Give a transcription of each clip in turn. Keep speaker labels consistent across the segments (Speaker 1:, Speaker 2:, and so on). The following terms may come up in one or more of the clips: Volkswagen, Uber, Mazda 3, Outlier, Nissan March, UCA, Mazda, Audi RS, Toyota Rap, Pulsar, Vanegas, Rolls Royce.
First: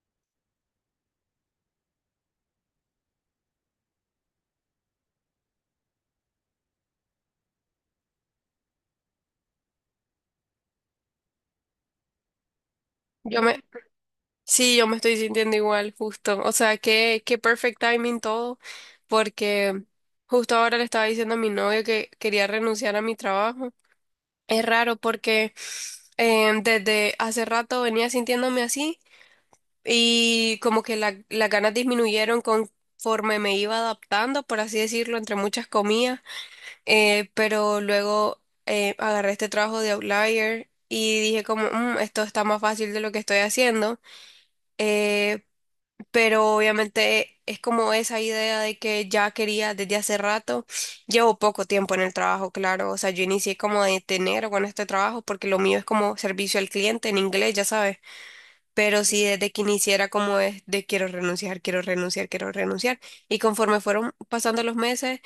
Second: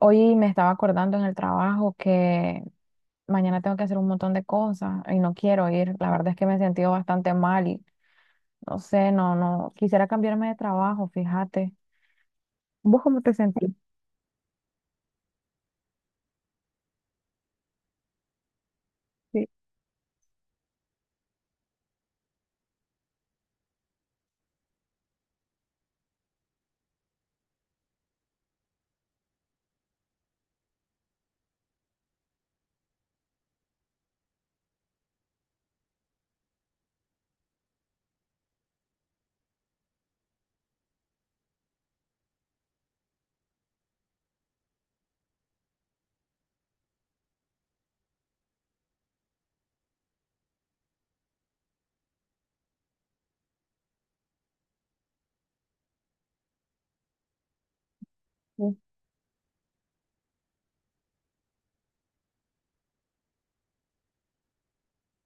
Speaker 1: Hoy me estaba acordando en el trabajo que mañana tengo que hacer un montón de cosas y no quiero ir. La verdad es que me he sentido bastante mal y no sé, no, no, quisiera cambiarme de trabajo, fíjate. ¿Vos cómo te
Speaker 2: Yo me,
Speaker 1: sentís?
Speaker 2: sí, yo me estoy sintiendo igual, justo. O sea, qué perfect timing todo,
Speaker 1: Sí,
Speaker 2: porque justo ahora le estaba diciendo a mi novio que quería renunciar a mi trabajo. Es raro porque desde hace rato venía sintiéndome así y como que las ganas disminuyeron conforme me iba adaptando, por así decirlo, entre muchas comillas. Pero luego agarré este trabajo de Outlier y dije como, Esto está más fácil de lo que estoy haciendo." eh, pero obviamente es como esa idea de que ya quería desde hace rato. Llevo poco tiempo en el trabajo, claro, o sea, yo inicié como de enero con este trabajo porque lo mío es como servicio al cliente en inglés, ya sabes,
Speaker 1: sí.
Speaker 2: pero sí desde que iniciara como es de quiero renunciar, quiero renunciar, quiero renunciar. Y conforme fueron pasando los meses,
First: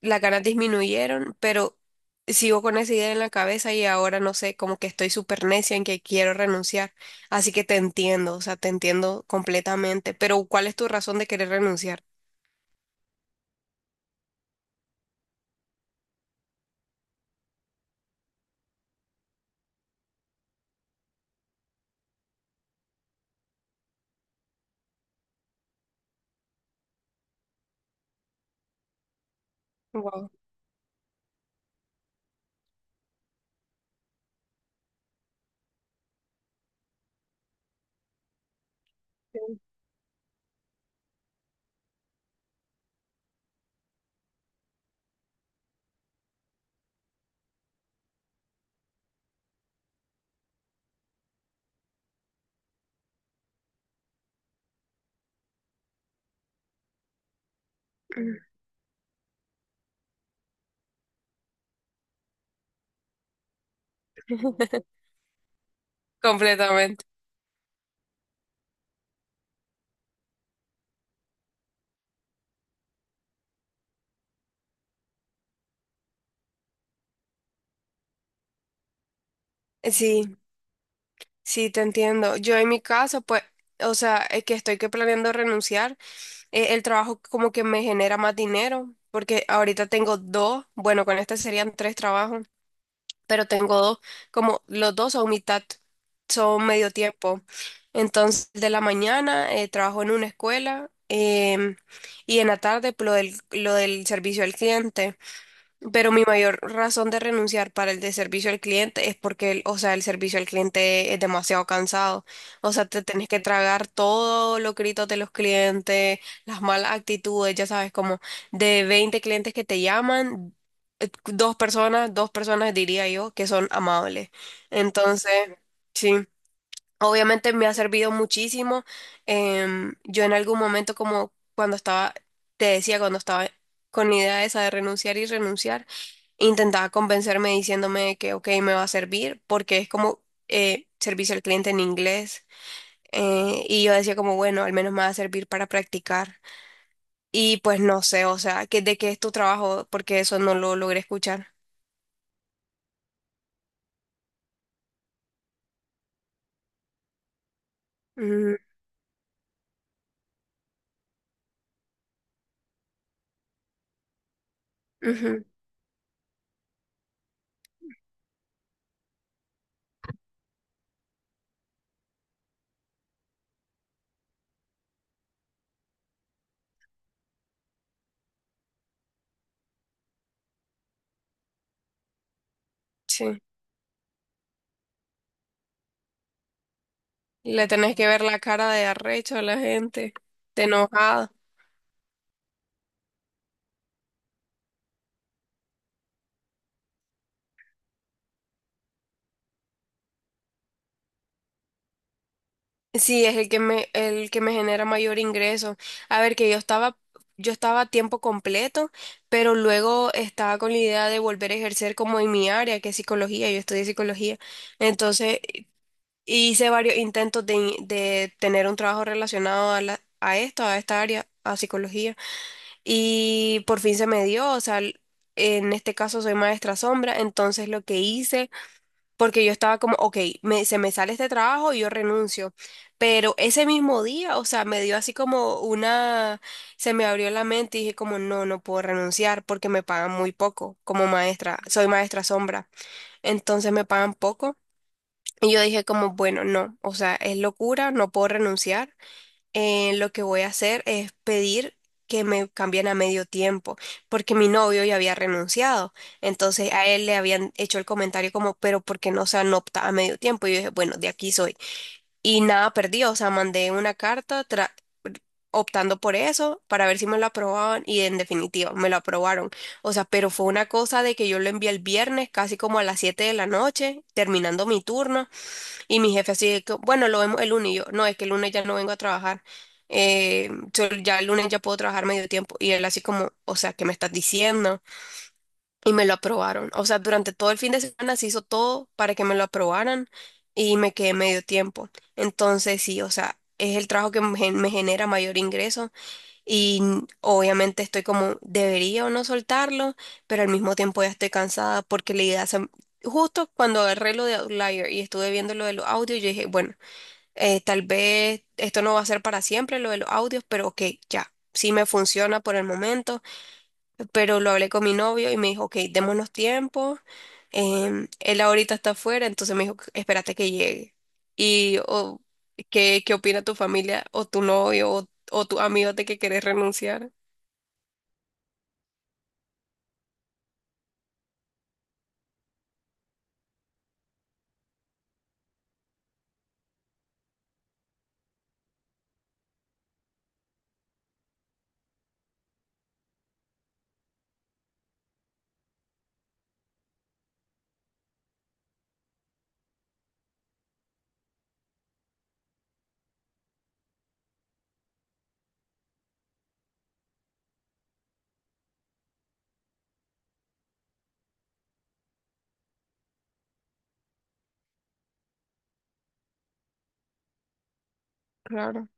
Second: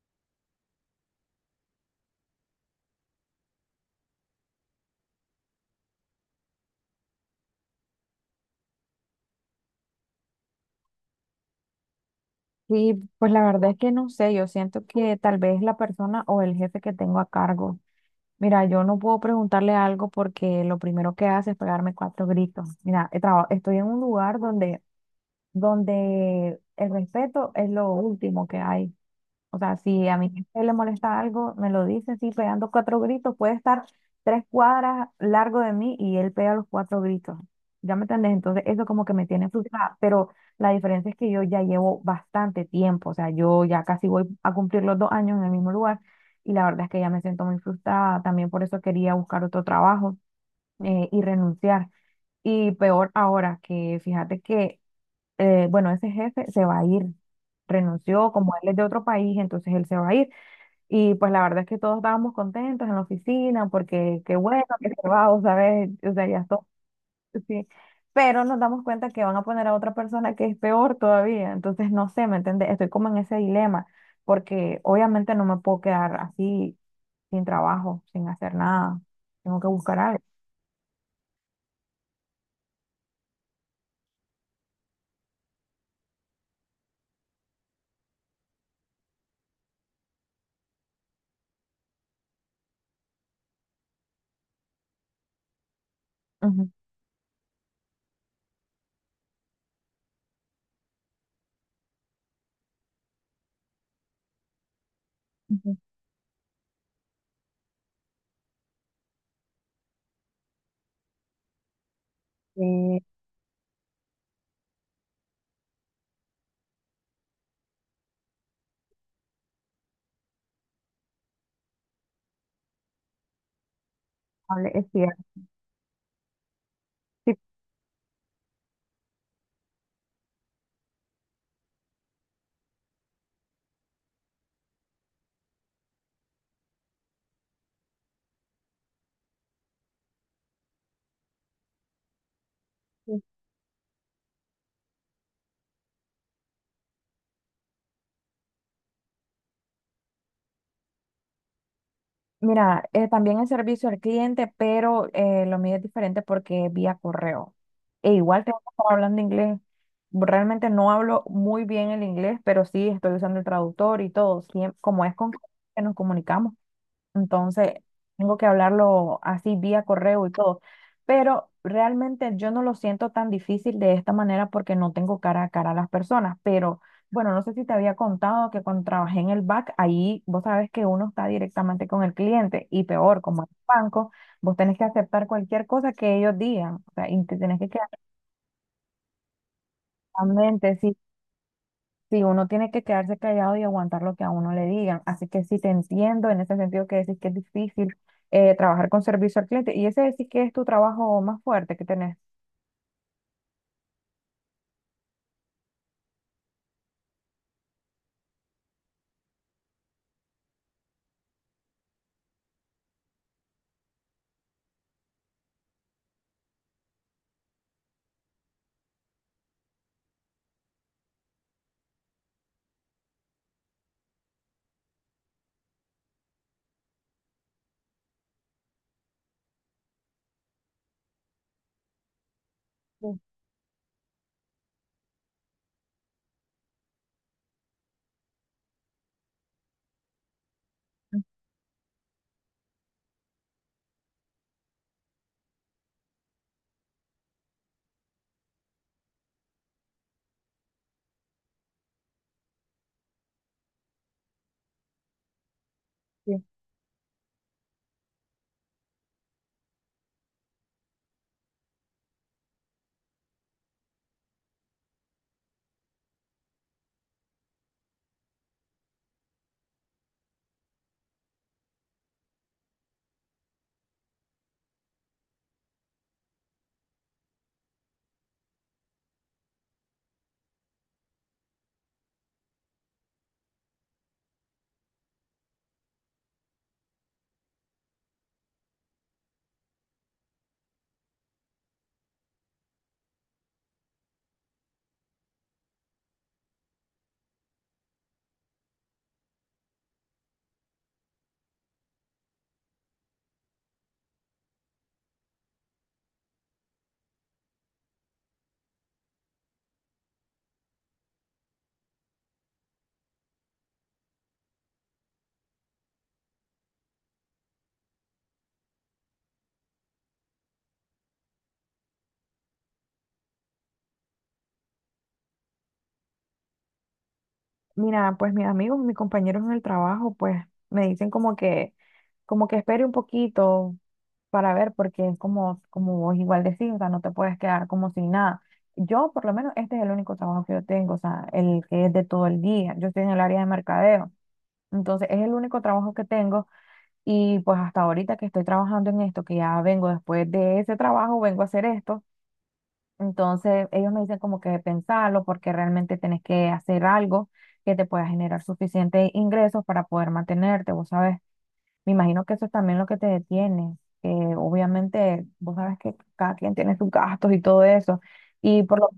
Speaker 2: las ganas disminuyeron, pero sigo con esa idea en la cabeza y ahora no sé, como que estoy súper necia en que quiero renunciar. Así que te entiendo, o sea, te entiendo completamente. Pero ¿cuál es tu razón de querer renunciar?
Speaker 1: Sí, pues la verdad es que no sé, yo siento que tal vez la persona o el jefe que tengo a cargo. Mira, yo no puedo preguntarle algo porque lo primero que hace es pegarme cuatro gritos. Mira, estoy en un lugar donde el respeto es lo último que hay. O sea, si a mi
Speaker 2: Wow.
Speaker 1: jefe le molesta algo, me lo dice así, pegando cuatro gritos. Puede estar 3 cuadras largo de mí y él pega los cuatro gritos. ¿Ya me entendés? Entonces, eso como que me tiene frustrada. Pero la diferencia es que yo ya llevo bastante tiempo. O sea, yo ya casi voy a cumplir los 2 años en el mismo lugar. Y la verdad es que ya me siento muy frustrada. También por eso quería buscar otro trabajo y renunciar. Y peor ahora, que fíjate que, bueno, ese jefe se va a ir, renunció, como él es de otro país, entonces él se va a ir. Y pues la verdad es que todos estábamos contentos en la oficina porque qué bueno que se va, o ¿sabes? O sea, ya todo,
Speaker 2: Completamente.
Speaker 1: sí. Pero nos damos cuenta que van a poner a otra persona que es peor todavía. Entonces, no sé, ¿me entiendes? Estoy como en ese dilema porque obviamente no me puedo quedar así sin trabajo, sin hacer nada. Tengo que buscar algo.
Speaker 2: Sí, sí, te entiendo. Yo en mi caso, pues, o sea, es que estoy que planeando renunciar. El trabajo como que me genera más dinero, porque ahorita tengo dos, bueno, con este serían tres trabajos. Pero tengo dos, como los dos son mitad, son
Speaker 1: Ujú,
Speaker 2: medio tiempo. Entonces, de la mañana trabajo en una escuela, y en la tarde pues, lo del servicio al cliente.
Speaker 1: ujú.
Speaker 2: Pero mi mayor razón de renunciar para el de servicio al cliente es porque, o sea, el servicio al cliente es demasiado cansado. O sea,
Speaker 1: Sí,
Speaker 2: te tenés que tragar todos los gritos de los clientes, las malas actitudes, ya sabes, como de 20 clientes que te llaman, dos personas diría yo, que son amables.
Speaker 1: es cierto.
Speaker 2: Entonces, sí, obviamente me ha servido muchísimo. Yo en algún momento, como cuando estaba, te decía, cuando estaba con la idea esa de renunciar y renunciar intentaba convencerme diciéndome que, ok, me va a servir, porque es como servicio al cliente en inglés.
Speaker 1: Sí.
Speaker 2: Y yo decía como, bueno, al menos me va a servir para practicar. Y pues no sé, o sea, que, ¿de qué es tu trabajo? Porque eso no lo logré escuchar.
Speaker 1: Mira, también es servicio al cliente, pero lo mío es diferente porque es vía correo. E igual
Speaker 2: Mm.
Speaker 1: tengo que estar hablando inglés. Realmente no hablo muy bien el inglés, pero sí estoy usando el traductor y todo. Como es con
Speaker 2: Ujú.
Speaker 1: que nos comunicamos. Entonces, tengo que hablarlo así vía correo y todo. Pero realmente yo no lo siento tan difícil de esta manera porque no tengo cara a cara a las personas. Pero bueno, no sé si te había contado que cuando trabajé en el back, ahí vos sabes que uno está directamente con el cliente y peor,
Speaker 2: Sí.
Speaker 1: como en el banco, vos tenés que aceptar cualquier cosa que ellos digan. O sea, y te tenés
Speaker 2: Le
Speaker 1: que quedar
Speaker 2: tenés que ver la cara de arrecho a la gente, de
Speaker 1: realmente.
Speaker 2: enojado.
Speaker 1: Sí, uno tiene que quedarse callado y aguantar lo que a uno le digan. Así que sí te entiendo en ese sentido que decís que es difícil trabajar con servicio al cliente. Y ese decís que es tu trabajo más fuerte que tenés.
Speaker 2: Sí, es el que me genera mayor ingreso. A ver, que yo estaba a tiempo completo, pero luego estaba con la idea de volver a ejercer como en mi área, que es psicología, yo estudié psicología. Entonces, hice varios intentos de, de tener un trabajo relacionado a la, a esto, a esta área, a psicología. Y por fin se me dio, o sea, en este caso soy maestra sombra, entonces lo que hice porque yo estaba como, ok, se me sale este trabajo y yo renuncio.
Speaker 1: Sí.
Speaker 2: Pero ese mismo día, o sea, me dio así como una, se me abrió la mente y dije como, no, no puedo renunciar porque me pagan muy poco como maestra, soy maestra sombra. Entonces me pagan poco. Y yo dije como, bueno, no, o sea, es locura, no puedo renunciar. Lo que voy a hacer es pedir que me cambien a medio tiempo, porque mi novio ya había renunciado.
Speaker 1: Sí.
Speaker 2: Entonces a él le habían hecho el comentario como, pero ¿por qué no se anopta a medio tiempo? Y yo dije, bueno, de aquí soy. Y nada perdí, o sea, mandé una carta optando por eso para ver si me lo aprobaban y en definitiva me lo aprobaron. O sea, pero fue una cosa de que yo lo envié el viernes casi como a las 7 de la noche, terminando mi turno. Y mi jefe así de que, bueno, lo vemos el lunes. Y yo, no, es que el lunes ya no vengo a trabajar. Yo ya el lunes ya puedo trabajar medio tiempo. Y él así como, o sea, ¿qué me estás diciendo? Y me lo aprobaron. O sea, durante todo el fin de semana se hizo todo para que me lo aprobaran y me quedé medio tiempo. Entonces, sí, o sea, es el trabajo que me genera mayor ingreso y obviamente estoy como, debería o no soltarlo, pero al mismo tiempo ya estoy cansada porque la idea se- Justo cuando agarré lo de Outlier y estuve viendo lo de los audios, yo dije, bueno, tal vez esto no va a ser para siempre, lo de los audios, pero ok, ya, sí me funciona por el momento, pero lo hablé con mi novio y me dijo, ok, démonos tiempo, él ahorita está afuera, entonces me dijo, espérate que llegue. Y o, ¿qué opina tu familia o tu novio o tu amigo de que querés renunciar?
Speaker 1: Mira, pues mis amigos, mis compañeros en el trabajo, pues me dicen como que espere un poquito para ver, porque es como, como vos igual decís, o sea, no te puedes quedar como sin nada. Yo, por lo menos, este es el único trabajo que yo tengo, o sea, el que es de todo el día. Yo estoy en el área de mercadeo, entonces es el único trabajo que tengo. Y pues hasta ahorita que estoy trabajando en esto, que ya vengo después de ese trabajo, vengo a hacer esto. Entonces ellos me dicen como que pensarlo porque realmente tenés que hacer algo que te pueda generar suficientes ingresos para poder mantenerte, vos sabes. Me imagino que eso es también lo que te detiene, que obviamente vos sabes que cada quien tiene sus gastos y todo eso. Y por
Speaker 2: Claro.
Speaker 1: lo,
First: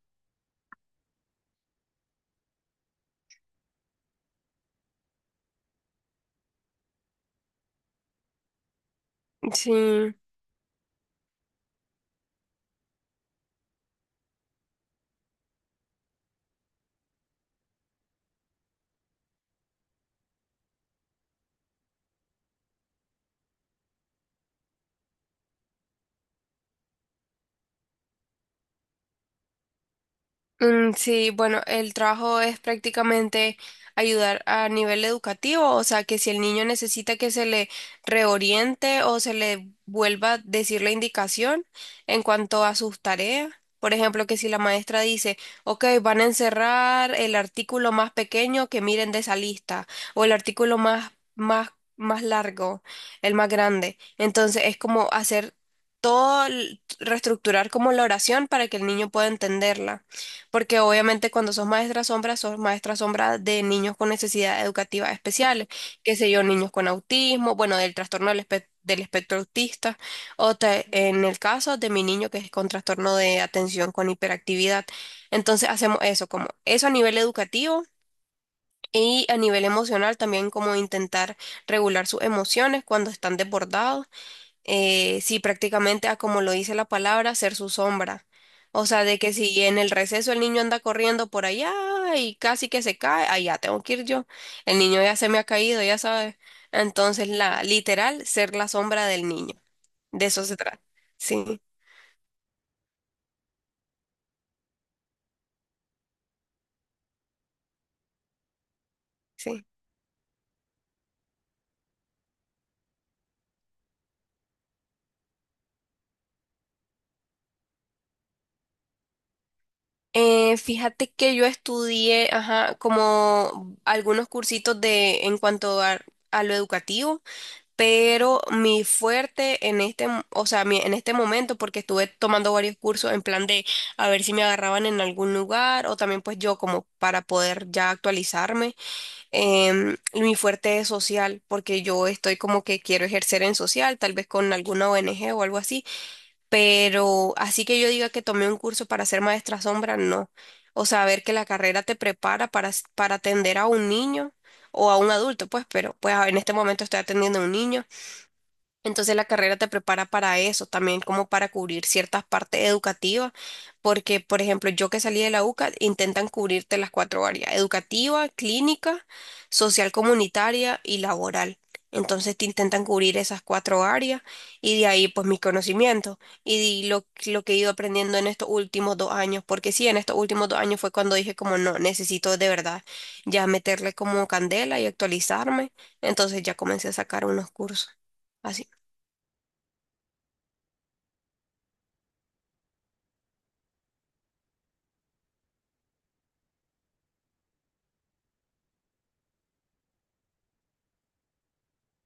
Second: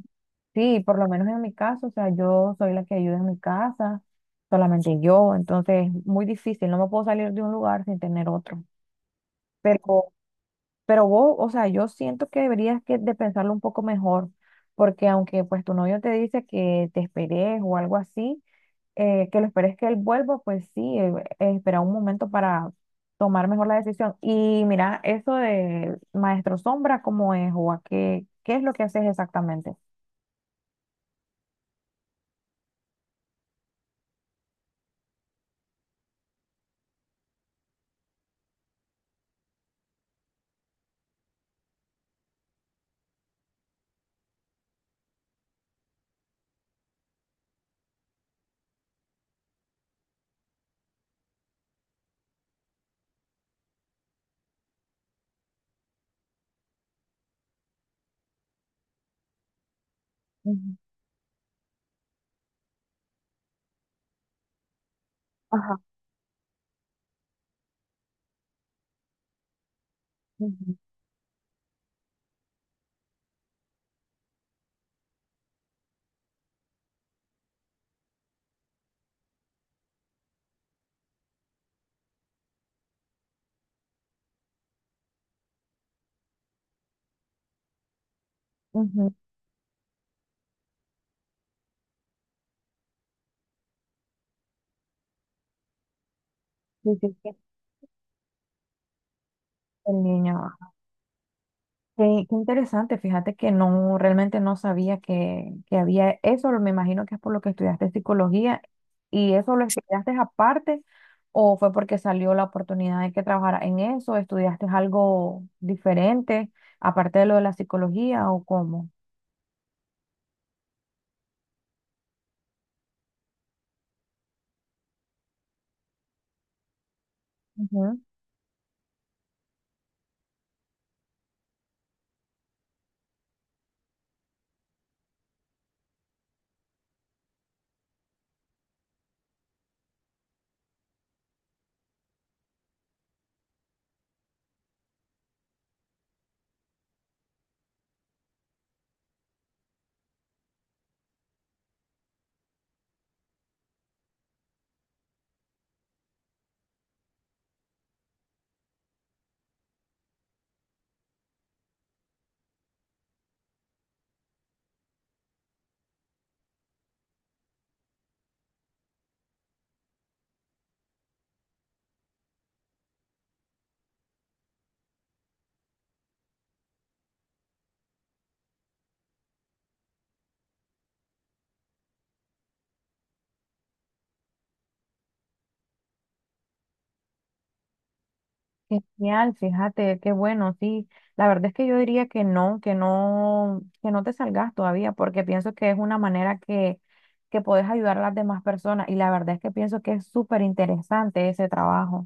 Speaker 1: sí, por lo menos en mi caso, o sea, yo soy la que ayuda en mi casa, solamente yo, entonces muy difícil, no me puedo salir de un lugar sin tener otro. Pero,
Speaker 2: Sí.
Speaker 1: pero vos, o sea, yo siento que deberías que de pensarlo un poco mejor, porque aunque pues tu novio te dice que te esperes o algo así, que lo esperes que él vuelva, pues sí, espera un momento para tomar mejor la decisión. Y mira, eso de Maestro Sombra, ¿cómo es? ¿O a qué, qué es lo que haces exactamente?
Speaker 2: Sí, bueno, el trabajo es prácticamente ayudar a nivel educativo, o sea, que si el niño necesita que se le reoriente o se le vuelva a decir la indicación en cuanto a sus tareas, por ejemplo, que si la maestra dice, ok, van a encerrar el artículo más pequeño que miren de esa lista, o el artículo más largo, el más grande, entonces es como hacer todo, reestructurar como la oración para que el niño pueda entenderla.
Speaker 1: Ujú.
Speaker 2: Porque obviamente cuando sos maestra sombra de niños con necesidades educativas especiales,
Speaker 1: Ajá.
Speaker 2: qué sé yo, niños con autismo, bueno, del trastorno del espectro autista,
Speaker 1: Ujú,
Speaker 2: en el caso de mi niño que es con trastorno de atención con hiperactividad. Entonces hacemos eso, como eso a nivel educativo y a nivel emocional también, como intentar regular sus emociones cuando están desbordados. Sí, prácticamente a como lo dice la palabra, ser su sombra. O sea,
Speaker 1: ujú.
Speaker 2: de que si en el receso el niño anda corriendo por allá y casi que se cae, allá tengo que ir yo. El niño ya se me ha caído, ya sabes.
Speaker 1: Sí, sí,
Speaker 2: Entonces,
Speaker 1: sí,
Speaker 2: la literal, ser la sombra del niño.
Speaker 1: el
Speaker 2: De eso
Speaker 1: niño.
Speaker 2: se trata. Sí,
Speaker 1: Qué, qué interesante, fíjate que no, realmente no sabía que había eso, me imagino que es por lo que estudiaste psicología y eso lo
Speaker 2: sí.
Speaker 1: estudiaste aparte, o fue porque salió la oportunidad de que trabajara en eso, estudiaste algo diferente aparte de lo de la psicología o cómo.
Speaker 2: Fíjate que yo estudié, ajá, como algunos cursitos de en cuanto a lo educativo. Pero mi fuerte en este, mo- o sea, mi- en este momento, porque estuve tomando varios cursos en plan de a ver si me agarraban en algún lugar o también pues yo como para poder ya actualizarme, mi fuerte es social, porque yo estoy como que quiero ejercer en social, tal vez con alguna ONG o algo así, pero así que yo diga que tomé un curso para ser maestra sombra, no. O sea, ver que la carrera te prepara para, para atender a un niño o a un adulto, pues, pero pues en este momento estoy atendiendo a un niño. Entonces la carrera te prepara para eso, también como para cubrir ciertas partes educativas, porque por ejemplo yo que salí de la UCA intentan cubrirte las cuatro áreas, educativa, clínica, social comunitaria y laboral. Entonces te intentan cubrir esas cuatro áreas y de ahí pues mis conocimientos y lo que he ido aprendiendo en estos últimos 2 años, porque sí, en estos últimos 2 años fue cuando dije como no, necesito de verdad ya meterle como candela y actualizarme, entonces ya comencé a sacar unos cursos. Así.
Speaker 1: Genial, fíjate, qué bueno, sí. La verdad es que yo diría que no, que no, que no te salgas todavía, porque pienso que es una manera que puedes ayudar a las demás personas y la verdad es que pienso que es súper interesante ese trabajo.